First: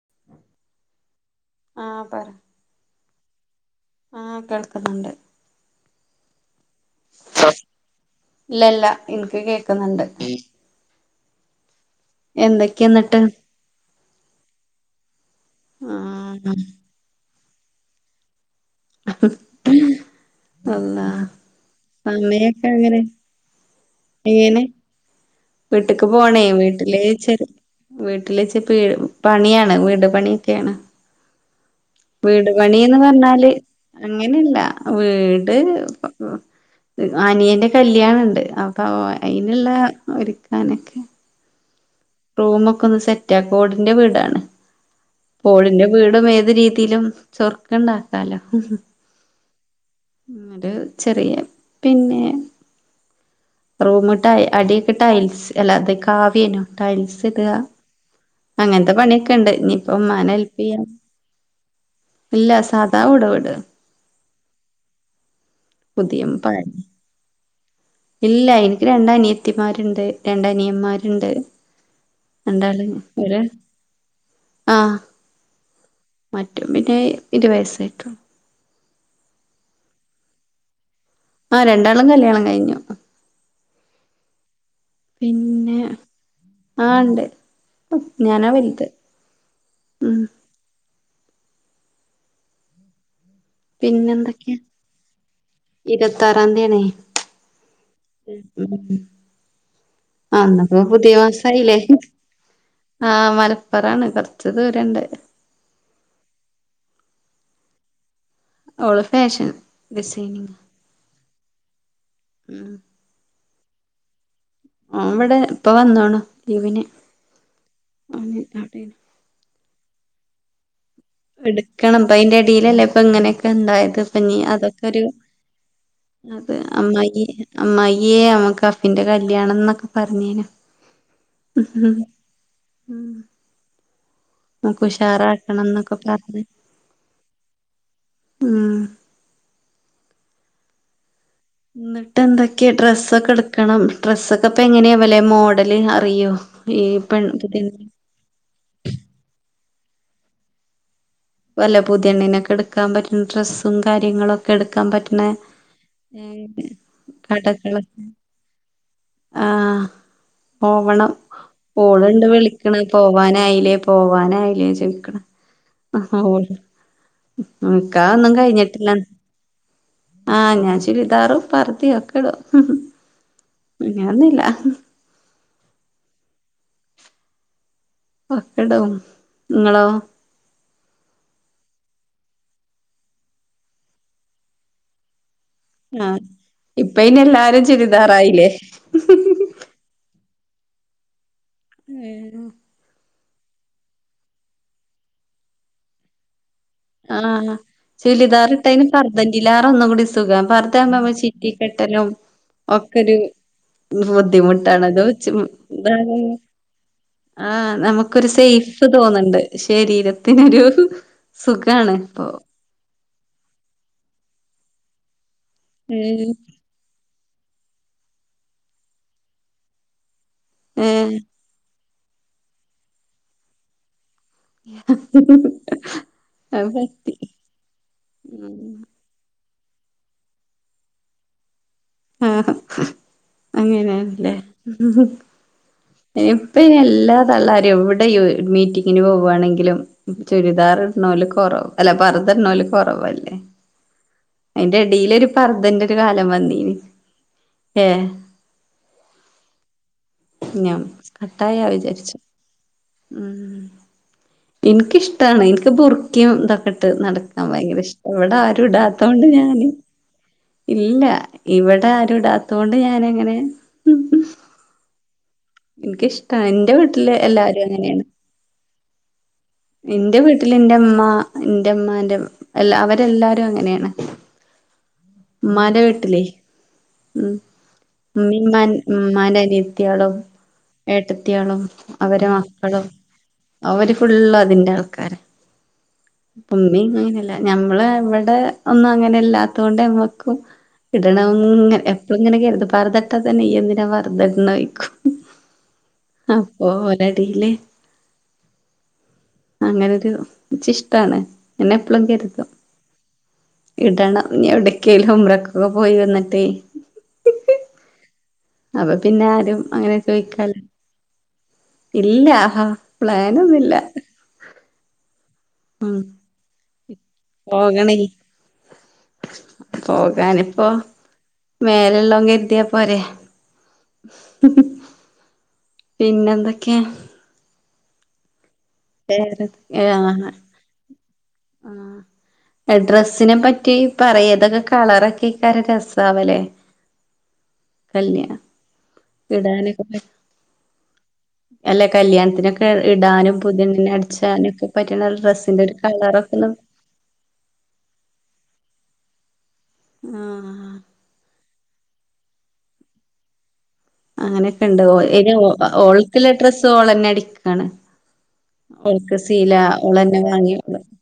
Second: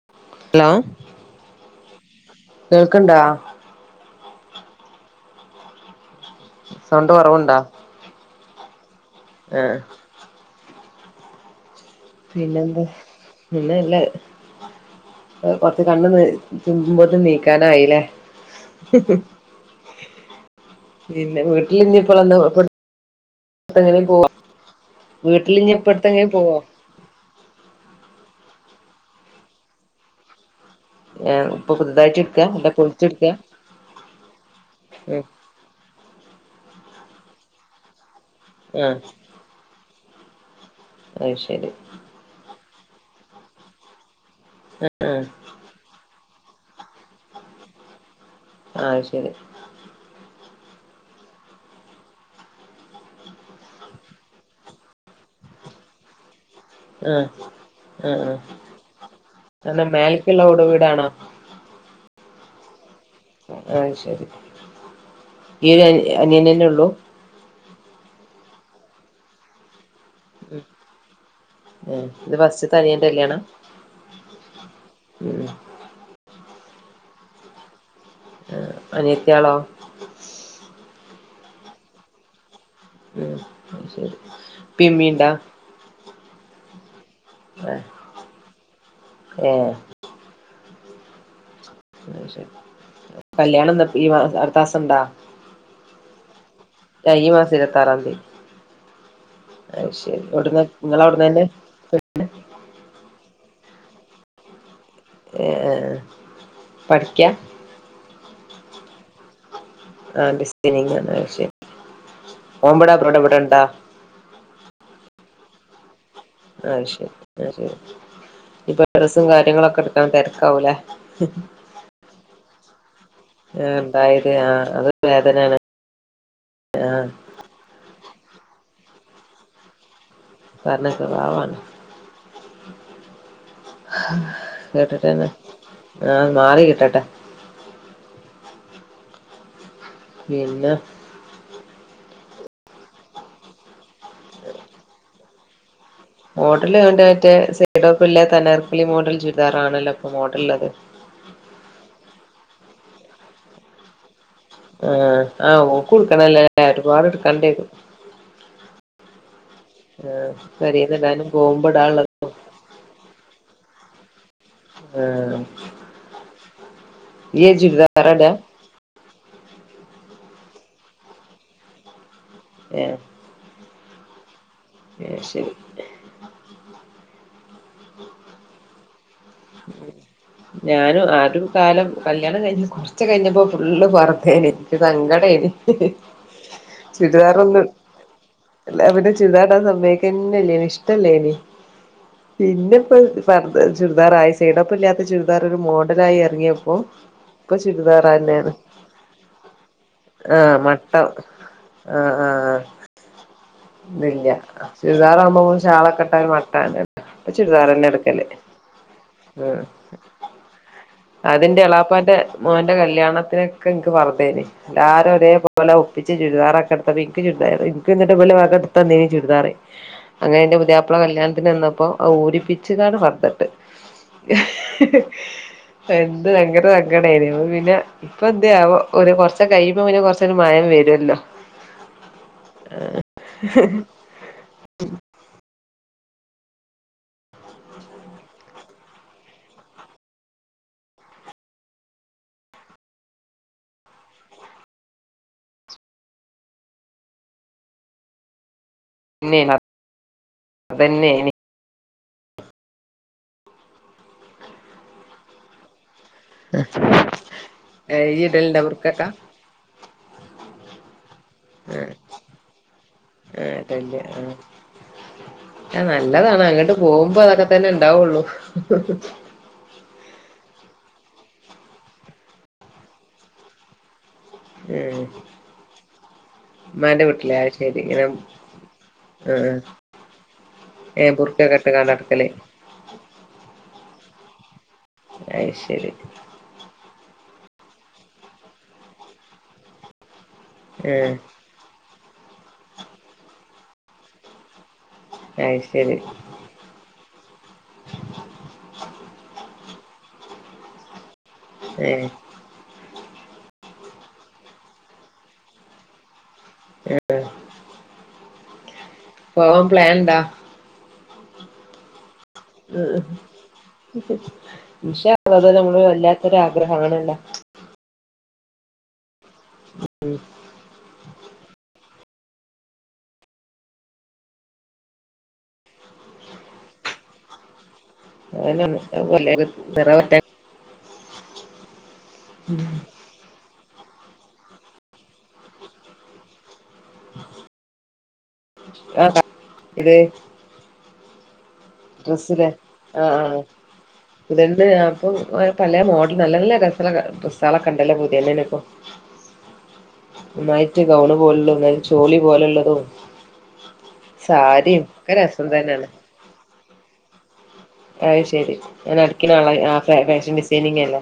[unintelligible] ആഹ് കേൾക്കിണ്ടാ ആ [unintelligible] സൗണ്ട് കൊറവ്ണ്ടാ ഇല്ല ല്ല ൻക്ക് കേക്ന്ന്ണ്ട് പിന്നെന്താ എന്തൊക്കെയാ എന്നിട്ട് [unintelligible] കണ്ണ് ആഹ് [unintelligible] [unintelligible] നീക്കാനായിലെ അള്ളാ പിന്നെ വീട്ട്ല് ഞ്ഞി [unintelligible] [unintelligible] എങനെ പോവാ എങ്ങനെ വീട്ട്ല്ഞ്ഞിപ്പട്തെങ്ങനെ പോവോ വീട്ടിലെ ചെറ് വീട്ട്ലെ ചി പെ പണിയാണ് വീട് പണിയൊക്കെയാണ് ഏ പ്പൊ കു വീട് പണിന്ന് പർഞ്ഞാല് അങ്ങനല്ല വീ ഉം ട് അനിയന്റെ കല്യാണണ്ട് അപ്പ ആഹ് അവ അയ്ന്ള്ള ഒരുക്കാനൊക്കെ അയ്ശരി റൂമൊക്കൊന്ന് സെറ്റാക്ക ഓട്ന്റെ വീടാണ് ആഹ് ഓടിന്റെ വീടും ഏത് രീതിലും ചൊർക്ക്ണ്ടാക്കാലോ അയ്ശെരി മ് രു ചെറിയ പിന്നെ റൂമ് ട്ട അടിയൊക്കെ ടൈൽസ് അല്ല ത് കാവ്യെനു ആഹ് ടൈൽസ് ട്ക ആഹ് ആഹ് അങ്ങൻത്തെ പണിയൊക്കെ ണ്ട് അല്ല ഇനിപ്പ മ്മാനെ മേലക്ക്ള്ള ഓട് ഹെല്പ്യ്യാ വീടാണോ ല്ല സാധാ ഓട് വീ ആയ്ശരി പദിയം പയ ഇല്ല എനിക്ക് രണ്ടനിയത്തിമാര്ണ്ട് രണ്ടനിയന്മാര്ണ്ട് ഏഹ് ഇത് ഫസ്റ്റ്ത്തെ രണ്ടാള് അനിയന്റെ കല്യാണാ ഒര് [inaudible] മറ്റോം പിന്നെ ഇരുവയസ്സായിട്ടൊള്ളു അനിയത്യാളോ ആ രണ്ടാളും കല്യാണം കയിഞ്ഞു ഉം ശരി ഇപ്പി ഇമ്മീണ്ടാ പിന്നെ ആഹ് ണ്ട് ഞാനാ വെലുത് ഏഹ് കല്യാണംന്നട്ട് ഈ മാ അടുത്താസണ്ടാ ഇരുവത്താറാന്തി ആണെ ഈ മാസം ഇര്പത്താറാന്തി അഹ് എവിടുന്ന് ന്ന്പ്പോ നിങ്ങള പുതിയ അവിടുന്നന്നെ മാസായില്ലേ ആഹ് മലപ്പൊറാണ് കൊറച്ച് ദൂരംണ്ട് ഏഹ് പഠിക്കാ ഓള് ഫാഷൻ ആഹ് ഡിസൈനിങ് ഡിസൈനിങ്ങ അയ് ശെരി ഉം ഓൻമ്പട അബ്രോട ഇവ്ടൊണ്ടാ ഓംവ്ടെ ഇപ്പൊ വന്നോണ് അത് ശരി ആ ശരി ഇപ്പൊ അവിടെയാണ് ഡ്രസ്സും കാര്യങ്ങളൊക്കെട്ക്ണ തെരക്കാവൂലേ ഇടുക്കണം ഇപ്പ അയ്ന്റെടെയിലല്ലേ ഇപ്പ ഇങ്ങനെ ആഹ് ക്കെണ്ടായത് ഇപ്പൊ ഇണ്ടായത് ഇഞ്ഞി ആഹ് അത് അതൊക്കൊരു വേദനയാണ് അത് അമ്മായി അമ്മായേ അമുക്ക് അഫിന്റെ കല്യാണംന്നൊക്കെ പറഞ്ഞീന് കാരണം സ്വഭാവാണ് ഉംഹും കേട്ട്ട്ടെന്നെ ന്നൊക്കെ ആ പറഞ്ഞ് മാറി കിട്ടട്ടെ ഉം പിന്നെ ഇന്ന്ട്ട് എന്തൊക്കെ ഡ്രസ് ഒക്കെ ഇട്ക്കണം ഡ്രസ്സൊക്കെ ഇപ്പെങ്ങനെയാ വെലെ മോഡല് അറിയോ ഈ പെൺ [unintelligible] ഇപ്പള്ളത് അനാർക്കലി മോഡൽ ചുരിദാറാണല്ലോപ്പൊ മോഡല്ള്ളത് ഇപ്പൊല്ലേ പുതിയെണ്ണിനൊക്കെ എടുക്കാൻ പറ്റുന്ന ഡ്രസ്സും കാര്യങ്ങളും ആഹ് ആഹ് ഓൾക്കുട്കണല്ലേ ഒരുപാട് ഇട്കണ്ടി വരും കടകള് ആഹ് ആഹ് പെരേന്ന് ഇടാനും പോവുമ്പ ഇടാനുള്ളത് [unintelligible] ക്ക്ണ് പോവാനായിലേ പോവാനായി ലേ ചോയ്ക്ക്ണ് ആഹ് ഉംഹ് ഇയ്യ് ചുരിദാറാ ഇടാ നിക്കാഹൊന്നും കഴിഞ്ഞിട്ടില്ല ആഹ് ഞാൻ ചുരിദാറും പർതേം ഒക്കെടും ഏഹ് ഇങ്ങനൊന്നുല്ല [unintelligible] ഇപ്പൊ ഒക്കെടും ഇങ്ങളോ ഞാനും ആരു കാലം കല്യാണം കഴിഞ്ഞ് ച്ചകഴിഞ്ഞപ്പോ ഫുള്ള് പർതേനി എനിക്ക് സങ്കടേയ്നി ഹ്ഹ് ആഹ് ഇപ്പ അയിന് എല്ലാരും ചുരിദാറൊന്നും ചുരിദാറായില്ലേ എല്ലാ പിന്നെ ചുരിദാറിടാൻ സമ്മേയ്ക്കന്നല്ലേനി ഇഷ്ടല്ലേനി ഏഹ് പിന്നിപ്പൊടു പർദ ചുരിദാറായി സൈഡ് ഓപ്പൺ ഇല്ലാത്ത ചുരിദാർ ഒരു മോഡലായി എറങ്ങിയ ആഹ് ചുലിദാറിട്ടയ്ന് പർതന്റീലാറൊന്നു കൂടി സുഖം ആഹ് പർതാവുമ്പ മട്ടം നമ്മള് ചി റ്റി കെട്ടലും ആഹ് ആഹ് ഒക്കൊരു ഇതില്ല ബുദ്ധിമുട്ടാണ് ചുരിദാറാകുമ്പോ നമ്മള് ഷാളൊക്കെ ഇട്ടാ അതോയ്ച്ചുംന്താണ് ഒരു മട്ടാണ് ഇപ്പൊ ആഹ് ചുരിദാറന്നെ എടുക്കല് നമുക്കൊരു സേയ്ഫ് തോന്ന്ണ്ട് ഉം ശരീരത്തിനൊരു അതിന്റെ സുഖാണ് എളാപ്പാന്റെ ഇപ്പൊ മോൻ ന്റെ കല്യാണത്തിനെക്കെ നിക്ക് പർദേനി എല്ലാരും ഒരേപോലെ ഒപ്പിച്ച് ഏഹ് ചുരിദാറൊക്കെ എട് ഇന്ക് ചുരിദാറ് ഇന്ക് ഇന്നിട്ട് ഇവലെ വക ഇട്ത്തന്നീനി ചുരിദാറ് അങ്ങനെ ഇന്റെ പുതിയാപ്പ്ള ഏഹ് കല്യാണത്തിന് വന്നപ്പോ അത് ഊരിപ്പിച്ച് കാണ്ട് പർദ്ദട്ട് എന്ത് ഭയങ്കര അത് പറ്റി സങ്കടെന്നു അപ്പ പിന്നെ ഇപ്പൊ എന്ത്യാവം ഒരു കൊറച്ച് കഴിയുമ്പോ പിന്നെ കൊറച്ച് ഒരു മയം വരുല്ലോ ആഹ് അങ്ങനെ ഇപയ്ൻ എല്ലാ തള്ളാരും എവിടെ മീറ്റി ങ്ങിന് പോവാണെങ്കിലും ചുരിദാർ ഇടണോല് കുറവ അല്ല പറ്ത ഇടനോല് കുറവല്ലേ അയിന്റെ എടീൽ ഒരു പർദന്റെ ഒരു കാലം വന്നീന് ഏഹ്. പിന്നേനി [inaudible] അതന്നേനി വിചാരിച്ചു എനിക്കിഷ്ടാണ് എനിക്ക് ബുർ ഖയും ഇതൊക്കെട്ട് നടക്കാൻ ഭയങ്കര ഇഷ്ടം ഇയ്യ് ഇവിടെ ഇടല്ണ്ടോ ആരും ടാത്ത ബുർക്കൊക്കെ? ത്തോണ്ട് ഞാന് ഇല്ല ഇവിടെ ആരും ഇടാത്തൊണ്ട് ഞാൻ എങ്ങനെ. ടല്ല ആഹ്.. ആഹ് ഇൻക്കിഷ്ടാ നല്ലതാണ് അങ്ങോട്ട് എന്റെ വീട്ടില് പോകുമ്പോ അതൊക്കെ എല്ലാരും തന്നെ അങ്ങനെയാണ് ഇണ്ടാവുള്ളു ഇന്റെ വീട്ടിൽ ഇന്റെമ്മ ഇന്റെമ്മാന്റെ അവരെല്ലാരും അങ്ങനെയാണ് ഏഹ്. മ്മാന്റെ വീട്ടിലെ. ഉം വീട്ടിലെ അത് ശരി ഇങ്ങനെ ഉമ്മീം ഉമ്മാന്റെ ആഹ് അനിയത്തിയാളും ഏഹ് ബുർക്കൊക്കെ ഏട്ടത്തിയാളും ഇട്ട്കാണ്ട് അവരെ നടക്കല് മക്കളും അവര് ഫുള് അതിന്റെ ആൾ അയ് ശരി. ഉമ്മി അങ്ങനല്ല ഞമ്മള് ഇവിടെ ഒന്നും അങ്ങനെല്ലാത്ത കൊണ്ട് നമ്മക്കും ആഹ് ഇടണമെന്ന് എപ്പോഴും ങ്ങനെ കരുതും പർദ്ദ ഇട്ട തന്നെ യ്യ് എന്തിനാ ങ്ങനെ പർദ്ദ ഇടണെന്ന് ചോയിക്കും. അയ് ശരി... അപ്പൊ ഒരേടീൽ അങ്ങനെ ഒരു.. ആണ് എന്നെ എപ്പളും ഏഹ് കരുതും. ഇടണം ഇനി എവിടേക്കലുംഉംറ ക്കൊക്കെ പോയി വന്നിട്ടേ. ഏഹ്. അപ്പൊ പിന്നെ ആരും പോവാൻ പ്ലാൻ അങ്ങനെ ഇണ്ടാ ചോയ്ക്കാല ഇല്ല.. ആഹാ ഉം പ്ലാനൊന്നുല്ല ഉം ഇൻശാ അല്ലാഹ് അത് നമ്മള് ഉം വല്ലാത്തൊരു ആഗ്രഹാണല്ലോ. പോകണേ.. പോകാനിപ്പോ മേലെ ഉള്ളോൻ കരുതിയ പോരെ? പിന്നെ എന്തൊക്കെ? വേറെ [unintelligible] ആഹ് ആഹ് ഡ്രസ്സ് ഡ്രസ്സ്‌നെ പറ്റി പറയാ ഇതൊക്കെ കാണാനേക്കാരം രെസാവലെ കല്ല്യ [unintelligible] അല്ല ഡ്രസ്സ്‌ ലെ കല്യാണത്തിനൊക്കെ ആഹ് ആഹ് ഇടാനും ആഹ് പുതിയണ്ണിനെ അടിച്ചാനൊക്കെ പുത്യേണ്ണ് പറ്റ്ണ ആപ്പോ ഡ്രസ്സിന്റെ ഒരു പല മോഡൽ കളറൊക്കെ നല്ല ഒന്ന് നല്ല ഡ്രസ്സ്‌കളൊക്കെണ്ടല്ലോ പുത്യേണ്ണിനിപ്പോ ആഹ് ഒന്നായിട്ട് ഗൗൺ പോലെള്ള ഒന്നായിട്ട് ചോളി പോലെള്ളതും അങ്ങനെയൊക്കെ ണ്ട് ഇ ഓൾ ക്കുള്ള ഡ്രസ്സ് ഓളന്നെ അടിക്കാണ് ആയ്ശെരി ങ്ങനെ ഓൾക്ക് അടിക്കണ ആളാ സീല ആഹ് ഓളന്നെ ഫാഷൻ വാങ്ങി ഡിസൈനിങ് അല്ലെ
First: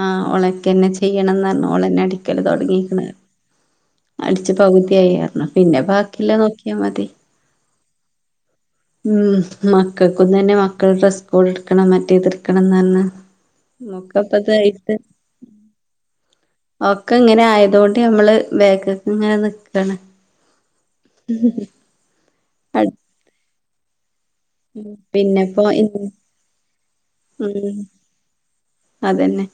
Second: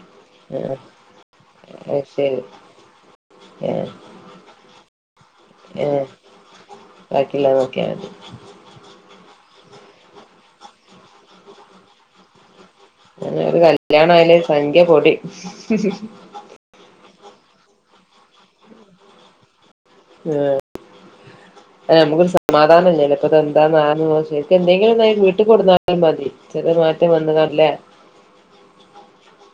ആഹ് അവളൊക്കെന്നെ ചെയ്യണംന്ന് പറഞ്ഞു ഓളന്നെ അടിക്കല് തുടങ്ങിക്കണ് ഏഹ്. അടിച്ചു പകുതിയായിഅറഞ്ഞി പിന്നെ ബാക്കിയുള്ളത് നോക്കിയാ മതി ബാക്കിയുള്ളത് നോക്കിയാൽ മതി ഉം മക്കൾക്കും തന്നെ മക്കള ഡ്രസ്സ് കോഡ് എടുക്കണം മറ്റേതഎടുക്ക്ണം എടുക്ക്ണം ന്ന് അങ്ങനെ ഒരു പറഞ്ഞി കല്യാണം ആയാല് സംഖ്യ മോക്കെ [inaudible] ഒക്കെ ഇങ്ങനെ ആയതോണ്ട് നമ്മള് ബേക്കിൽക്ക് ഇങ്ങനെ നിക്ക ആഹ് അല്ല ഞമ്മക്കൊരു സമാധാനല്ലല്ലോ ഇപ്പ എന്താന്ന് [unintelligible] എന്തെങ്കിലും ആയ് പിന്നെ വീട്ടിൽ ഇപ്പോ കൊടുന്നാലും മതി ചെറിയ ഒരു മാറ്റം വന്ന്കാണ്ട് ലെ അതെന്നെ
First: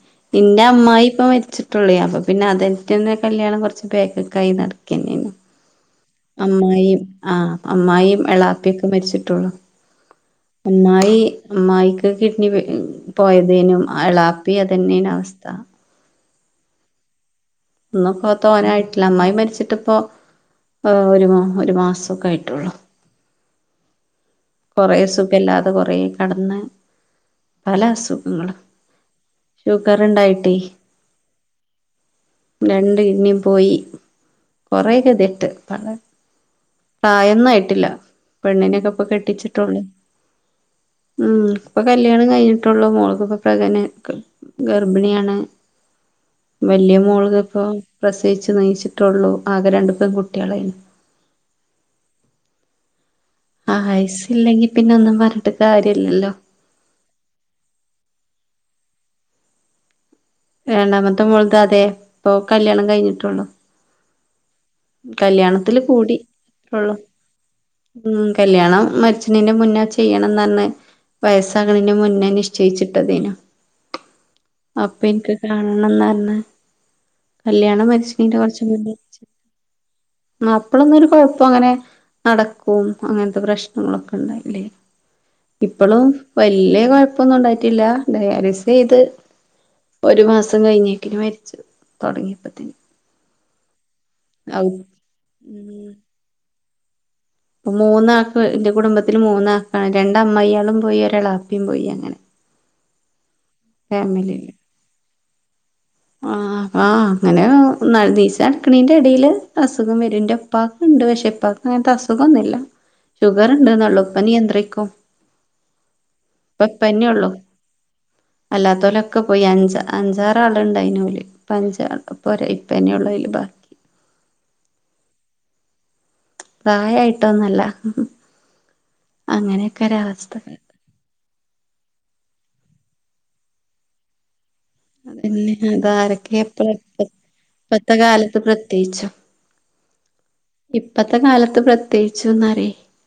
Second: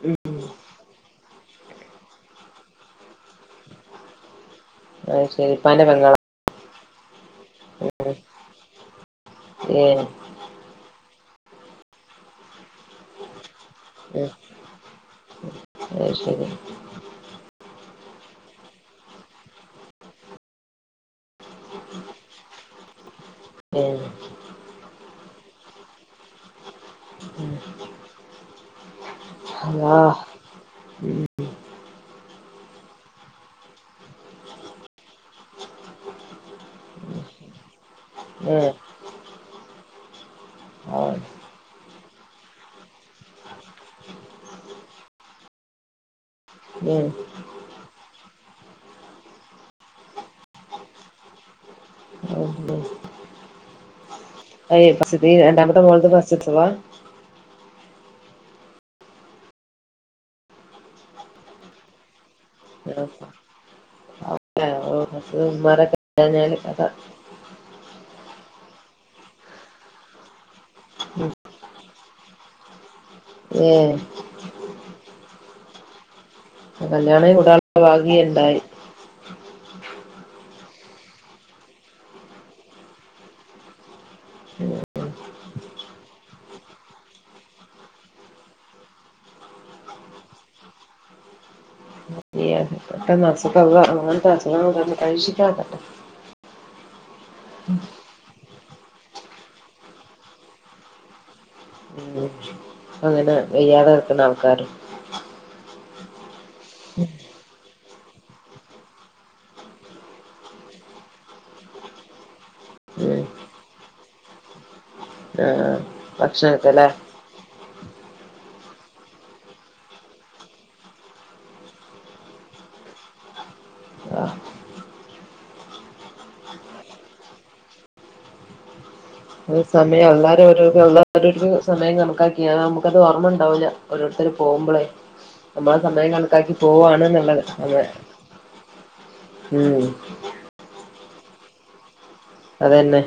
ന്റെ അമ്മായി പ്പോ മരിച്ചിട്ടേള്ളൂ അപ്പൊ പിന്നെ അതെയ്ട്ടെന്നേ കല്യാണം കുറച്ച് ബേക്ക്കായി നട അത് ശെരി പ്പാന്റെ പെങ്ങളാ അമ്മായിയും ആ അമ്മായിയും എളാപ്പിയൊക്കെ മരിച്ചിട്ടുള്ളൂ. ഏഹോ. അമ്മായി അമ്മായിക്ക് കിഡ്നി പോ പോയതേനു അളാപ്പി അതന്നെണ് അവസ്ഥ. അയ് ശരി ഒന്ന് ഇപ്പോ തോന്നായിട്ടില്ല. അമ്മായി മരിച്ചിട്ടിപ്പോ ഒരു മൊ ഒരു മാസമൊക്കൊയിട്ടുള്ളൂ. എഹോ കുറെ സുഖല്ലാതെ കൊറെ കടന്ന്. പല അസുഖങ്ങളും അല്ലാഹ് ഷുഗർണ്ടായിട്ടേ. രണ്ട് കിഡ്ണിയും പോയി കൊറേക്കെതിട്ട്. പ്രായൊന്നായിട്ടില്ല ഏഹ് പെണ്ണിനൊക്കെ ഇപ്പൊ കെട്ടിച്ചിട്ടുള്ളൂ. [inaudible] ഉം ഇപ്പൊ കല്യാണം കഴിഞ്ഞിട്ടുള്ളു മോളക്ക് ഇപ്പ പ്രകന ഗർഭിണിയാണ്. [inaudible] വല്ല്യ ഏഹ് മോള് ത പ്പോ പ്രസയിച്ചു നീച്ചിട്ടുള്ളു. ആകെ രണ്ടു പെൺ കുട്ടികളായിനു. ആത് ശരി ആയസ് ഇല്ലെങ്കി പിന്നെ ഒന്നും പറഞ്ഞിട്ട് കാര്യമില്ലല്ലോ? വാ രണ്ടാമത്തെ മോൾതതെ പ്പൊ കല്ല്യാണം കഴിഞ്ഞുട്ടുള്ളൂ. കല്യാണത്തില് ഉമ്മാരൊക്കെ കഴിഞ്ഞാല് കഥ കൂടിള്ളൂ. ഉ കല്യാണം മരച്ചണിന്റെ മുന്നേ ചെയ്യണം ന്നർഞ്ഞ്. വയസ്സാകണിന് മുന്നേ നിശ്ചയിച്ചിട്ട തേനു. ഏ അപ്പ ഇൻക്ക് കാണണന്നർഞ്ഞ് കല്യാണം കൂടാനുള്ള കല്യാണം ഭാഗ്യം മരിച്ചിണെന്റെ ഇണ്ടായി കുറച്ച് മുന്നെ. അപ്പളൊന്നരു കുഴപ്പം അങ്ങനെ നടക്കും അങ്ങനത്തെ പ്രശ് ങ്ങളൊക്കെ ഉണ്ടായില്ലേ ഇപ്പളും വല്ല്യ കൊഴപ്പൊന്നും ഉണ്ടായിട്ടില്ല. ഡയാലിസെയ്ത്. ഒരു മാസം കഴിഞ്ഞേക്ക്ന് മരിച്ചു. അ അ തുടങ്ങിയപ്പത്തിന് പെട്ടെന്ന് അസുഖ അങ്ങനത്തെ അസുഖം ഔ ങ്ങൾ തന്ന് പരിഷികതിരികടൊ. ഉം അപ്പ മൂന്നാക്ക് ന്റെ കുടുംബത്തില് മൂന്നാക്കാണ് രണ്ട് അമ്മായാളും പോയി ഒരെ ളപ ഉം അങ്ങനെ വയ്യാതെ കെടക്ക്ന്ന ആൾക്കാര്. ആഹ അ അങ്ങനെ ഒന്ന നീച്ച് അടുക്കണീൻ്റെ എടിൽ അസുഖം വെരും എൻ്റെപ്പാക്ക്ണ്ട് പക്ഷേപ്പാക്ക് അങ്ങനത്തെ അസുഖന്നുല്ല. ഉം ഷുഗർ ഉണ്ട് നള്ളു ഉപ്പനിയന്ത്രിക്കും. ആഹ് പ്പ ഭക്ഷണത്തിലെ പ്പന്നെയള്ളു അല്ലാത്തെലെക്ക പോയി അഞ്ച അഞ്ചാറാൾ. ണ്ടയിനോല് പഞ്ച ഇപ്പെനെയുള്ളു അതില് ഭഗി. ആഹ് പ്രായായിട്ടൊന്നല്ല. ഒരു അങ്ങനെയൊക്കെ സമയം ഒരവസ്ഥ എല്ലാരും രോ അളള ഓ സമയം കമക്കാക്കിണ് നമുക്ക്ത് ഓർമ്മ ഉണ്ടാവൂല്ല ഓരോരുത്തർ പോകുമ്പളേ. അതന്നെ നമ്മള സമയം അതാരൊക്കെ കണക്കാക്കി എപ്പള പോവാണ്ന്നുള്ളത്. അങ്ങനെ ഇപ്പത്തെ കാലത്ത് പ്രത്യേകിച്ചും ഉം ഇപ്പത്തെ കാലത്ത് പ്രത്യേകിച്ചുംന്നറൊ അതന്നെ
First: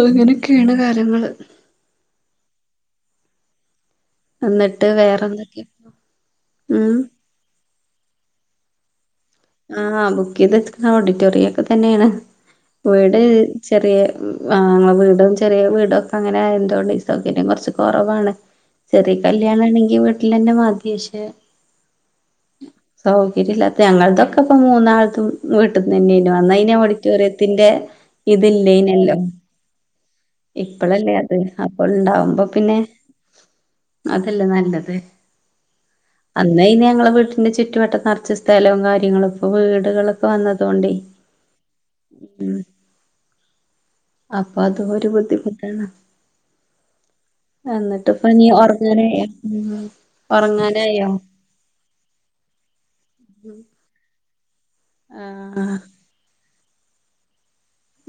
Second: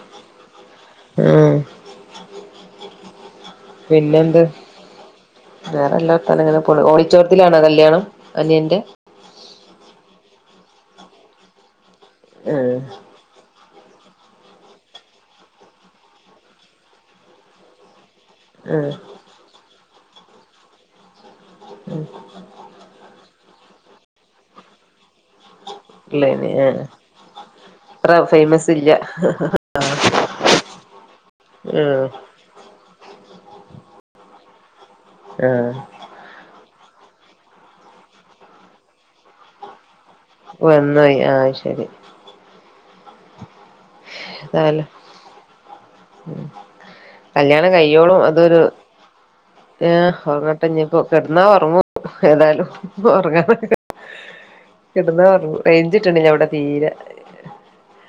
അ ഇങ്ങനെയൊക്കെയാണ്. കാ ആഹ് പിന്നെ എന്ത് എന്നിട്ട് വേറെന്തൊക്കെ വേറെ എല്ലത്ത ഇങ്ങനെ പോണ് ഉം ഓടിറ്റോ ത്തിലണ കല്യാണം അനിയന്റെ ആഹ് ബുക്ക് ചെയ്തച്ച്ക്കണ ഓഡിറ്റോറിയ ഒക്കെ തന്നെണ് ആഹ് വെട് ചെറിയ ആഹ് വീടും ചെറിയ വീടും ഒക്കെ അങ്ങനെ ആയ എന്തുകൊണ്ട് സൗകര്യം കുറച്ച് കെറവാണ് ആഹ് ചെറിയ കല്യാണ ആണെങ്കി വീട്ടിൽ തന്നെ മാധി ശെ സൗ കരില്ലാത്തെ ഞങ്ങൾതൊക്കെ പ്പോ മൂന്നാളത്തും വീട്ടന്ന് തന്നെയ്നു ഇള്ളേന് അന്നയ്ന് ആഹ് ഓഡിറ്റോറിയത്തിന്റെ അത്ര ഫേമസ് ഇല്ല ഇതില്ലെയ്നല്ലോ? ഇപ്പളല്ലേ അത് ആഹ് അപ്പള്ണ്ടാവുമ്പോ പിന്നെ അതല്ലേ നല്ലത് ആഹ് അന്നയ്ന് ഞങ്ങളെ വീട്ടിന്റെ ചുറ്റുവട്ടം നറച്ച് സ്ഥലവും കാര്യങ്ങളൊക്കെ വീടുകളൊ പ്പ വന്നതോണ്ടെയ് വന്നോയി ആഹ് ശരി അപ്പൊ അത് ഒരു ബുദ്ധിമുട്ടാണ് ഉം കല്യാണം എന്നിട്ട് കയ്യോളും ഇപ്പ നീ അതൊരു ഉറങ്ങാനായോ ഉം ഏഹ് ഉറങ്ങട്ടെ ന്നിപ്പോ ഉറങ്ങാനായോ കിടന്നാ ഒറങ്ങു ഏതായലും ഉറങ്ങാനക്ക കിടന്ന ഒറങ്ങു ആഹ് റെയ്ഞ്ച് ട്ട്ട്ട്ണ്ടവടെ തീരെ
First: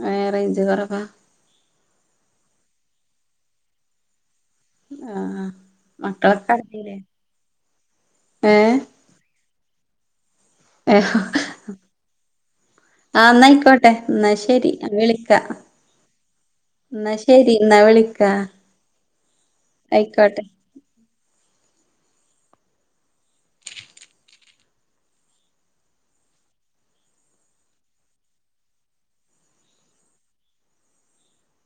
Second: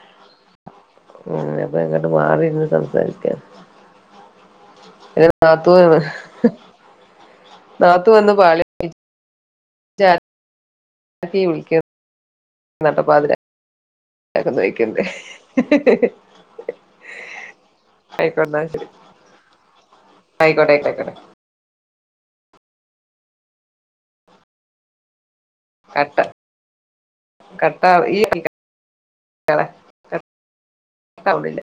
ഏഹ് റെയ്ഞ്ച് കൊറവാ ങ്ങനെ പ്പങ്ങട് മാറിന്ന് സംസാരിക്കാൻ എഹ് ആഹ് നാത്തൂവന്ന് മക്കളൊക്കെ കടന്നില്ലേ നാത്തൂ വന്ന് പാളി ഏഹ് ഏ [inaudible] ർക്കി വിളിക്ക ആഹ് ന്നായിക്കോട്ടെ ന്നാ ശരി നോയിക്ക്ണ്ട് വിളിക്ക ന്നാ ശരി ന്നാ വിളിക്ക ആയിക്കോട്ടെ ആയിക്കോ യ് ആയ്കോട്ടെ കൊയപ്പല്ല ആട്ടാ കട്ടാവു ഈ [inaudible]